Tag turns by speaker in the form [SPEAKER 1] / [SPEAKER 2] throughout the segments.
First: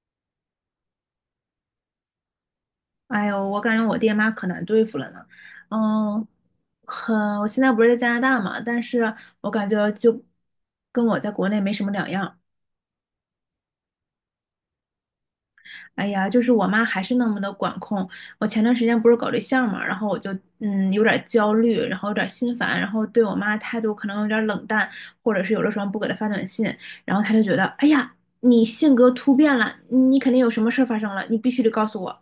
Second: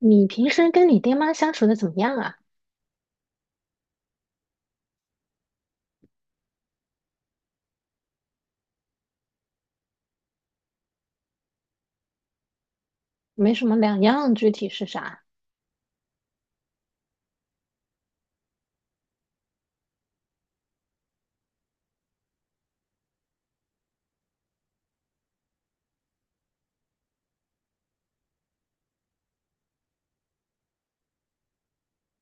[SPEAKER 1] 你平时跟你爹妈相处的怎么样啊？
[SPEAKER 2] 哎呦，我感觉我爹妈可难对付了呢。嗯，很，我现在不是在加拿大嘛，但是我感觉就跟我在国内没什么两样。
[SPEAKER 1] 没什么两样，具体是啥？
[SPEAKER 2] 哎呀，就是我妈还是那么的管控。我前段时间不是搞对象嘛，然后我就有点焦虑，然后有点心烦，然后对我妈态度可能有点冷淡，或者是有的时候不给她发短信，然后她就觉得，哎呀，你性格突变了，你肯定有什么事儿发生了，你必须得告诉我，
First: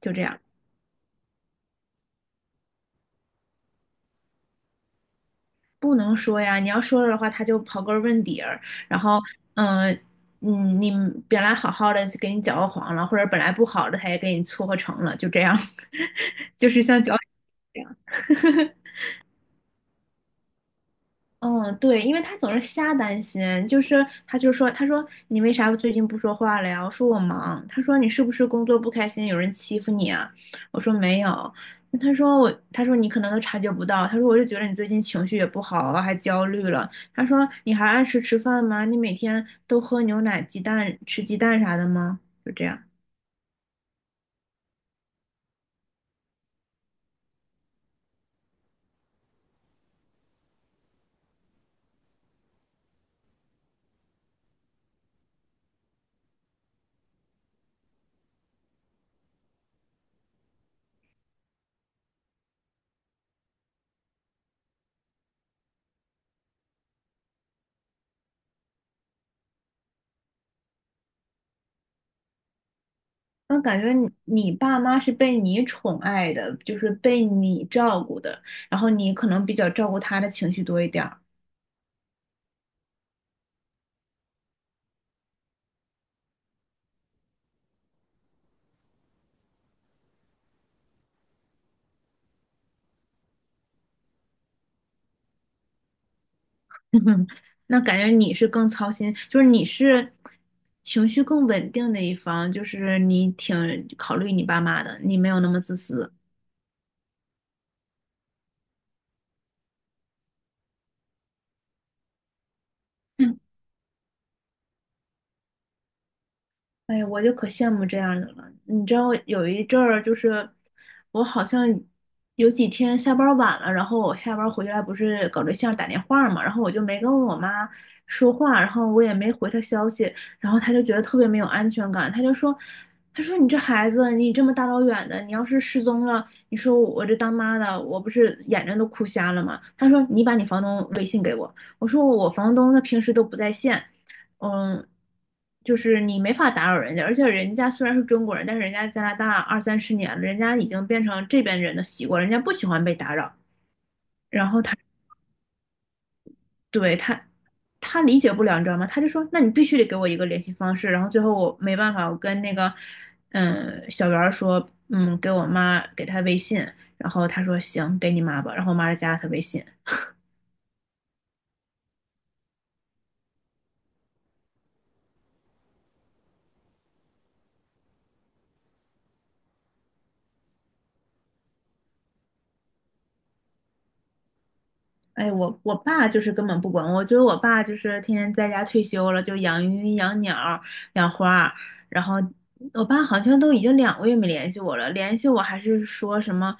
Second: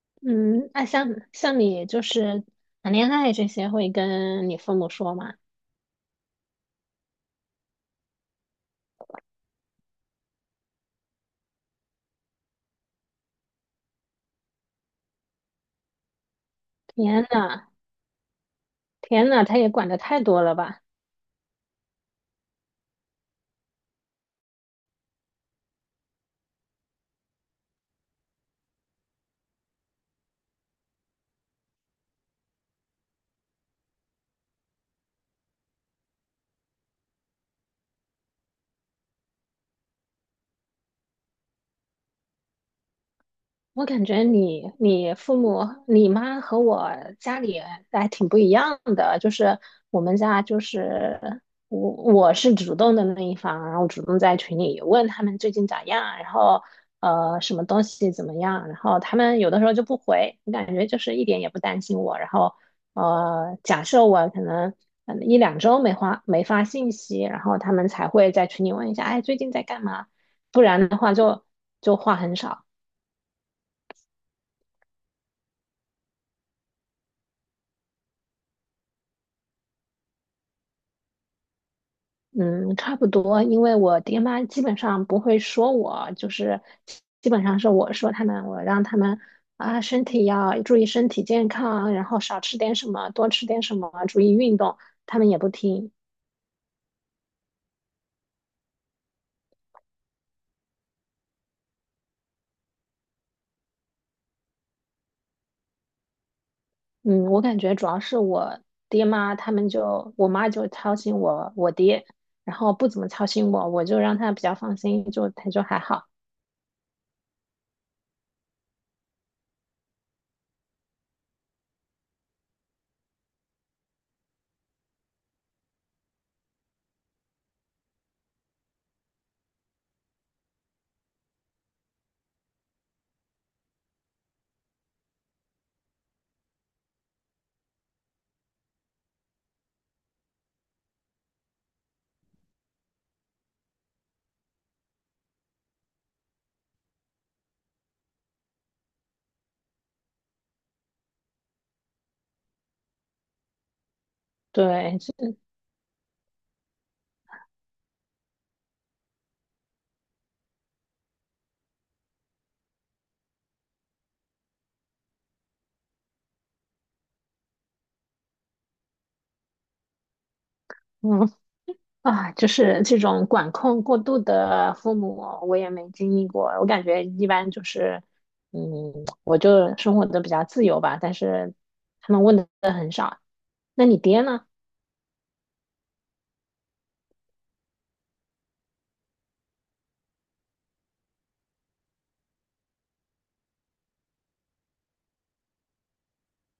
[SPEAKER 2] 就这样。
[SPEAKER 1] 嗯，那像你就是谈恋爱这些，会跟你父母说吗？
[SPEAKER 2] 不能说呀，你要说了的话，他就刨根问底儿，然后，嗯、你本来好好的就给你搅和黄了，或者本来不好的，他也给你撮合成了，就这样，就是像搅。
[SPEAKER 1] 天呐，天呐，他也管的太多了吧？
[SPEAKER 2] 嗯，对，因为他总是瞎担心，就是他就说，他说你为啥最近不说话了呀？我说我忙。他说你是不是工作不开心，有人欺负你啊？我说没有。那他说我，他说你可能都察觉不到。他说我就觉得你最近情绪也不好啊，还焦虑了。他说你还按时吃饭吗？你每天都喝牛奶、鸡蛋、吃鸡蛋啥的吗？就这样。
[SPEAKER 1] 我感觉你、你父母、你妈和我家里还挺不一样的，就是我们家就是我是主动的那一方，然后主动在群里问他们最近咋样，然后什么东西怎么样，然后他们有的时候就不回，我感觉就是一点也不担心我，然后假设我可能嗯一两周没发信息，然后他们才会在群里问一下，哎最近在干嘛，不然的话就话很少。
[SPEAKER 2] 我感觉你爸妈是被你宠爱的，就是被你照顾的，然后你可能比较照顾他的情绪多一点儿。
[SPEAKER 1] 嗯，差不多，因为我爹妈基本上不会说我，就是基本上是我说他们，我让他们啊，身体要注意身体健康，然后少吃点什么，多吃点什么，注意运动，他们也不听。
[SPEAKER 2] 那感觉你是更操心，就是你是情绪更稳定的一方，就是你挺考虑你爸妈的，你没有那么自私。
[SPEAKER 1] 嗯，我感觉主要是我爹妈，他们就我妈就操心我，我爹，然后不怎么操心我，我就让他比较放心，就他就还好。
[SPEAKER 2] 哎呀，我就可羡慕这样的了。你知道有一阵儿，就是我好像有几天下班儿晚了，然后我下班儿回来不是搞对象打电话嘛，然后我就没跟我妈说话，然后我也没回她消息，然后她就觉得特别没有安全感，她就说，她说你这孩子，你这么大老远的，你要是失踪了，你说我这当妈的，我不是眼睛都哭瞎了吗？她说你把你房东微信给我，我说我房东他平时都不在线。嗯，就是你没法打扰人家，而且人家虽然是中国人，但是人家加拿大二三十年了，人家已经变成这边人的习惯，人家不喜欢被打扰。然后他
[SPEAKER 1] 对，
[SPEAKER 2] 对他他理解不了，你知道吗？他就说：“那你必须得给我一个联系方式。”然后最后我没办法，我跟那个小袁儿说：“嗯，给我妈给他微信。”然后他说：“行，给你妈吧。”然后我妈就加了他微信。
[SPEAKER 1] 嗯，啊，就是这种管控过度的父母，我也没经历过。我感觉一般就是，嗯，我就生活的比较自由吧。但是他们问的，那你爹呢？
[SPEAKER 2] 哎，我爸就是根本不管我，觉得我爸就是天天在家退休了，就养鱼、养鸟养花儿然后我爸好像都已经2个月没联系我了，联系我还是说什么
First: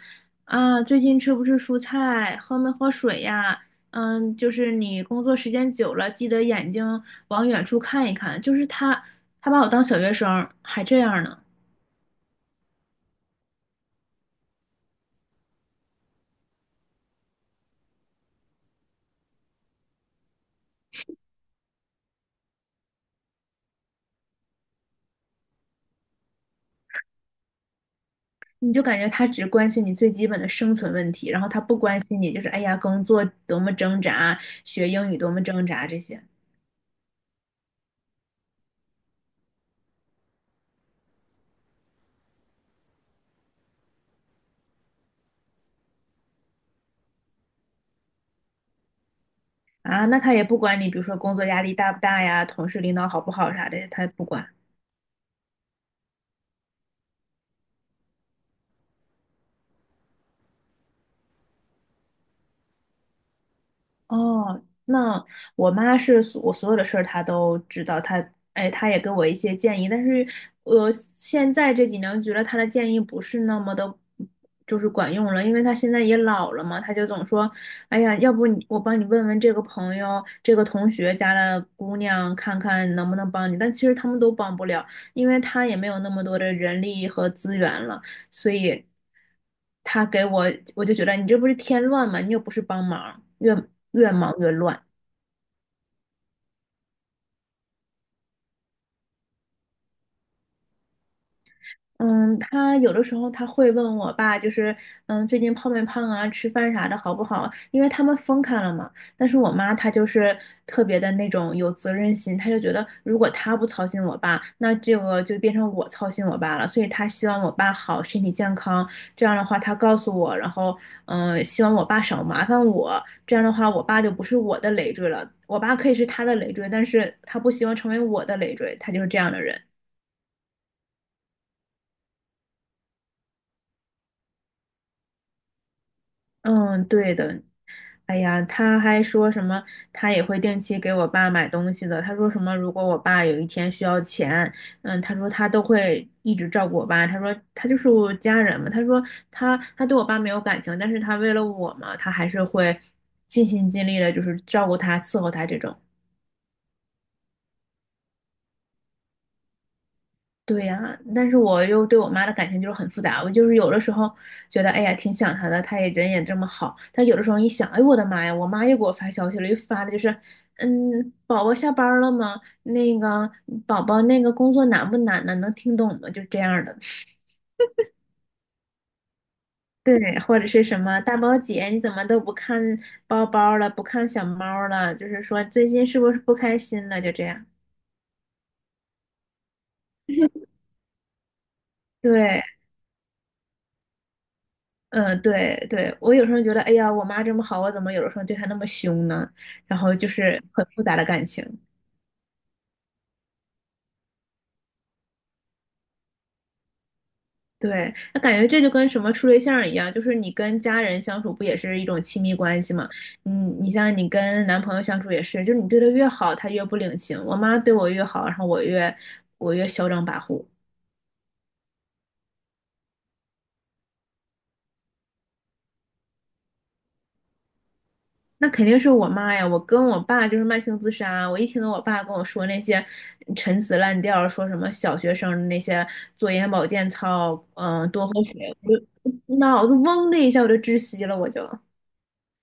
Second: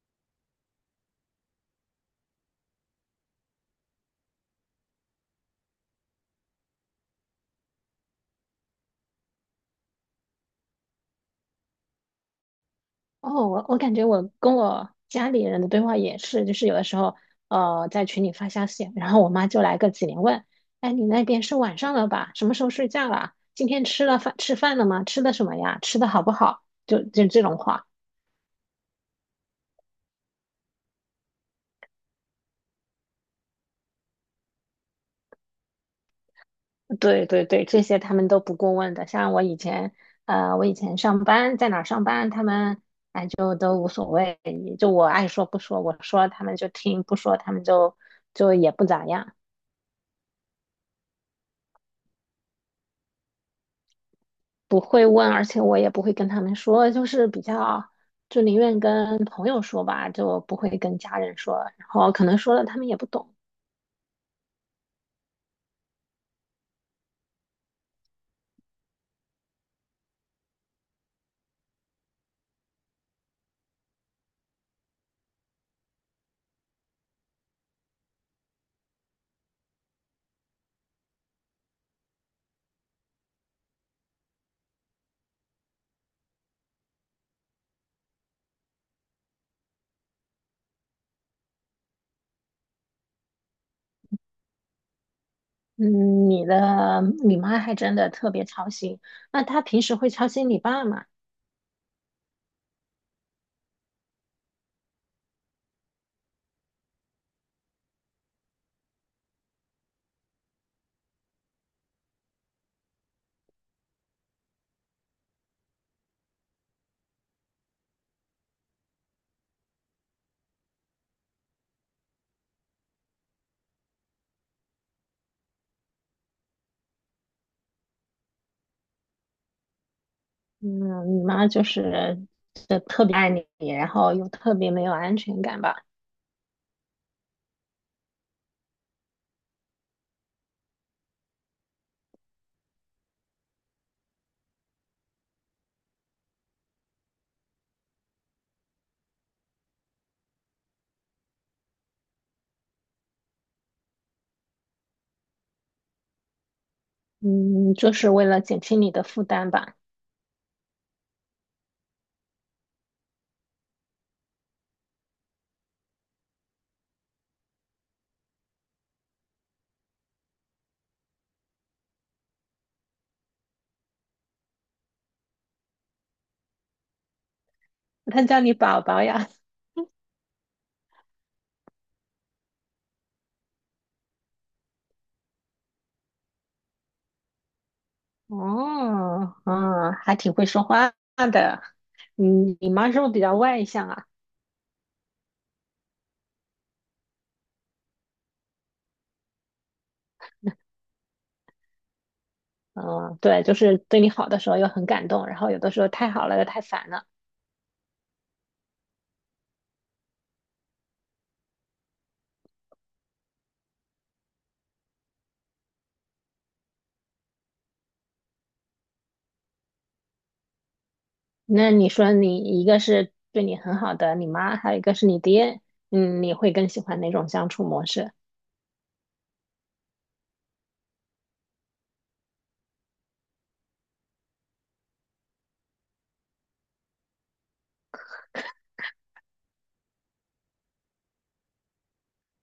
[SPEAKER 2] 啊，最近吃不吃蔬菜，喝没喝水呀？嗯，就是你工作时间久了，记得眼睛往远处看一看。就是他，他把我当小学生儿还这样呢。
[SPEAKER 1] 哦，我感觉我跟我家里人的对话也是，就是有的时候，在群里发消息，然后我妈就来个几连问，哎，你那边是晚上了吧？什么时候睡觉啦？今天吃饭了吗？吃的什么呀？吃的好不好？就这种话。
[SPEAKER 2] 你就感觉他只关心你最基本的生存问题，然后他不关心你，就是哎呀，工作多么挣扎，学英语多么挣扎这些
[SPEAKER 1] 对对对，这些他们都不过问的。像我以前，我以前上班在哪儿上班，他们就都无所谓，就我爱说不说，我说他们就听，不说他们就也不咋样，
[SPEAKER 2] 啊，那他也不管你，比如说工作压力大不大呀，同事领导好不好啥的，他也不管。
[SPEAKER 1] 不会问，而且我也不会跟他们说，就是比较就宁愿跟朋友说吧，就不会跟家人说，然后可能说了他们也不懂。
[SPEAKER 2] 哦，那我妈是我所有的事儿她都知道，她哎，她也给我一些建议，但是我现在这几年觉得她的建议不是那么的，就是管用了，因为她现在也老了嘛，她就总说，哎呀，要不我帮你问问这个朋友、这个同学家的姑娘，看看能不能帮你，但其实他们都帮不了，因为她也没有那么多的人力和资源了。所以他给我，我就觉得你这不是添乱吗？你又不是帮忙，越忙越乱。
[SPEAKER 1] 嗯，你的你妈还真的特别操心，那她平时会操心你爸吗？
[SPEAKER 2] 嗯，他有的时候他会问我爸，就是嗯，最近胖没胖啊，吃饭啥的好不好？因为他们分开了嘛。但是我妈她就是特别的那种有责任心，她就觉得如果她不操心我爸，那这个就变成我操心我爸了。所以她希望我爸好，身体健康。这样的话，她告诉我，然后嗯，希望我爸少麻烦我。这样的话，我爸就不是我的累赘了。我爸可以是他的累赘，但是他不希望成为我的累赘，他就是这样的人。
[SPEAKER 1] 嗯，你妈就是特别爱你，然后又特别没有安全感吧？
[SPEAKER 2] 嗯，对的。哎呀，他还说什么，他也会定期给我爸买东西的。他说什么，如果我爸有一天需要钱，嗯，他说他都会一直照顾我爸。他说他就是我家人嘛。他说他对我爸没有感情，但是他为了我嘛，他还是会尽心尽力的，就是照顾他、伺候他这种。
[SPEAKER 1] 嗯，就是为了减轻你的负担吧。
[SPEAKER 2] 对呀，但是我又对我妈的感情就是很复杂。我就是有的时候觉得，哎呀，挺想她的，她也人也这么好。但有的时候一想，哎，我的妈呀，我妈又给我发消息了，又发的就是，嗯，宝宝下班了吗？那个宝宝那个工作难不难呢？能听懂吗？就这样的。
[SPEAKER 1] 她叫你宝宝呀？
[SPEAKER 2] 对，或者是什么大宝姐，你怎么都不看包包了，不看小猫了？就是说最近是不是不开心了？就这样。
[SPEAKER 1] 哦，嗯，还挺会说话的。
[SPEAKER 2] 对，
[SPEAKER 1] 嗯，你妈是不是比较外向啊？
[SPEAKER 2] 嗯，对对，我有时候觉得，哎呀，我妈这么好，我怎么有的时候对她那么凶呢？然后就是很复杂的感情。
[SPEAKER 1] 嗯，对，就是对你好的时候又很感动，然后有的时候太好了又太烦了。
[SPEAKER 2] 对，那感觉这就跟什么处对象儿一样，就是你跟家人相处不也是一种亲密关系吗？嗯，你像你跟男朋友相处也是，就是你对他越好，他越不领情。我妈对我越好，然后我越嚣张跋扈。
[SPEAKER 1] 那你说你一个是对你很好的你妈，还有一个是你爹，嗯，你会更喜欢哪种相处模式？
[SPEAKER 2] 那肯定是我妈呀！我跟我爸就是慢性自杀啊。我一听到我爸跟我说那些陈词滥调，说什么小学生那些做眼保健操，嗯，多喝水，我就 脑子嗡的一下我就窒息了，我就。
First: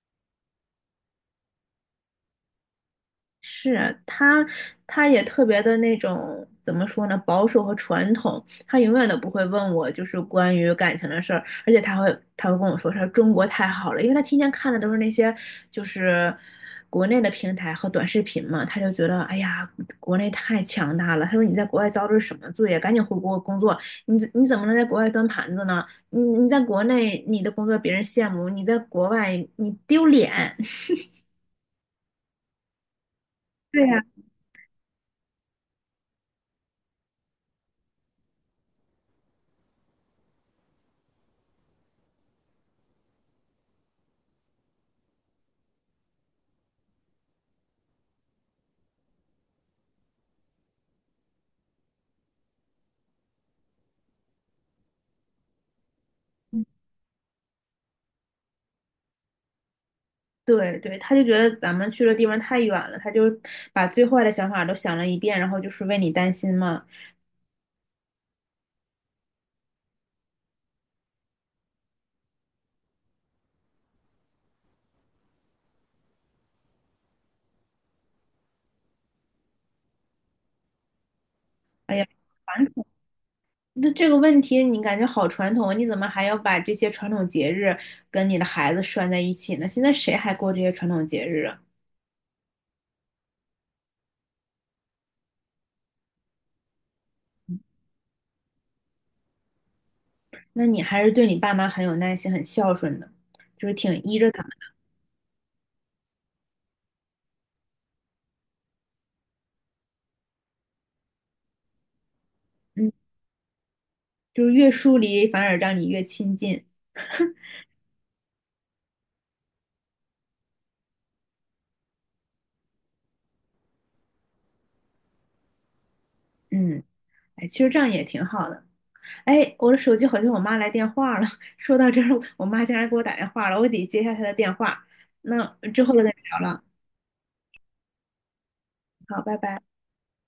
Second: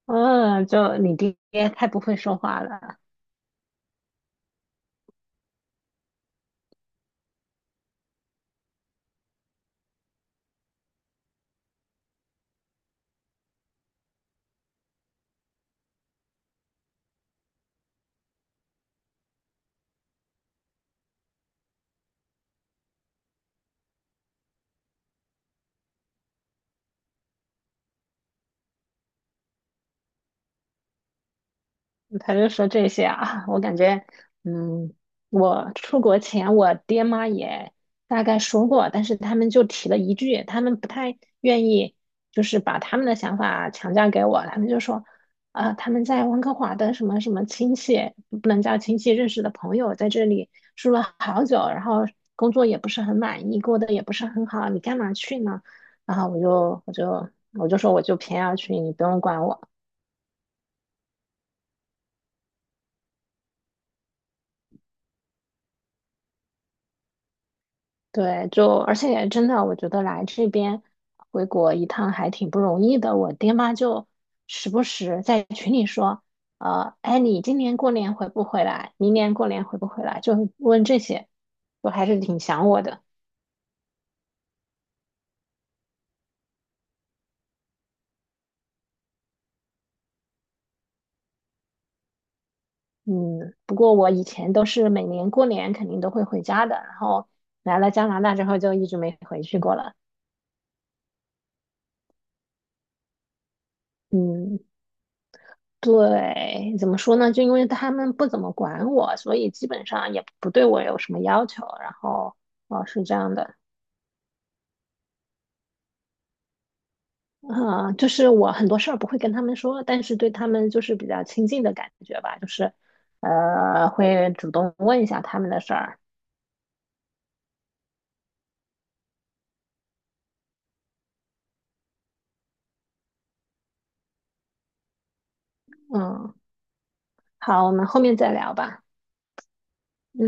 [SPEAKER 1] 嗯，就你爹太不会说话了。
[SPEAKER 2] 是他，他也特别的那种怎么说呢，保守和传统。他永远都不会问我就是关于感情的事儿，而且他会跟我说他说中国太好了，因为他天天看的都是那些就是国内的平台和短视频嘛，他就觉得哎呀，国内太强大了。他说你在国外遭的是什么罪呀？赶紧回国工作，你怎么能在国外端盘子呢？你在国内你的工作别人羡慕，你在国外你丢脸。
[SPEAKER 1] 他就说这些啊，我感
[SPEAKER 2] 对呀。
[SPEAKER 1] 觉，嗯，我出国前我爹妈也大概说过，但是他们就提了一句，他们不太愿意，就是把他们的想法强加给我，他们就说，啊、他们在温哥华的什么什么亲戚，不能叫亲戚，认识的朋友在这里住了好久，然后工作也不是很满意，过得也不是很好，你干嘛去呢？然后我就说我就偏要去，你不用管我。
[SPEAKER 2] 对对，他就觉得咱们去的地方太远了，他就把最坏的想法都想了一遍，然后就是为你担心嘛。
[SPEAKER 1] 对，就而且真的，我觉得来这边回国一趟还挺不容易的。我爹妈就时不时在群里说，哎，你今年过年回不回来？明年过年回不回来？就问这些，就
[SPEAKER 2] 哎
[SPEAKER 1] 还
[SPEAKER 2] 呀，
[SPEAKER 1] 是挺
[SPEAKER 2] 传
[SPEAKER 1] 想我
[SPEAKER 2] 统，
[SPEAKER 1] 的。
[SPEAKER 2] 那这个问题你感觉好传统啊，你怎么还要把这些传统节日跟你的孩子拴在一起呢？现在谁还过这些传统节日啊？
[SPEAKER 1] 嗯，不过我以前都是每年过年肯定都会回家的，然后来了加拿大之后就一直没回去过了。
[SPEAKER 2] 那你还是对你爸妈很有耐心、很孝顺的，就是挺依着他们，
[SPEAKER 1] 嗯。对，怎么说呢？就因为他们不怎么管我，所以基本上也不对我有什么要求。然后，哦，
[SPEAKER 2] 嗯，
[SPEAKER 1] 是这样的，
[SPEAKER 2] 就是越疏离反而让你越亲近，
[SPEAKER 1] 啊、就是我很多事儿不会跟他们说，但是对他们就是比较亲近的感觉吧，就是，会主动问一下他们的事儿。
[SPEAKER 2] 嗯，哎，其实这样也挺好的。哎，我的手机好像我妈来电话了。说到这儿，我妈竟然给我打电话了，我得接一下她的电话。那之后再跟你
[SPEAKER 1] 嗯，
[SPEAKER 2] 聊了，
[SPEAKER 1] 好，我们后面再聊吧。
[SPEAKER 2] 好，拜拜。
[SPEAKER 1] 嗯。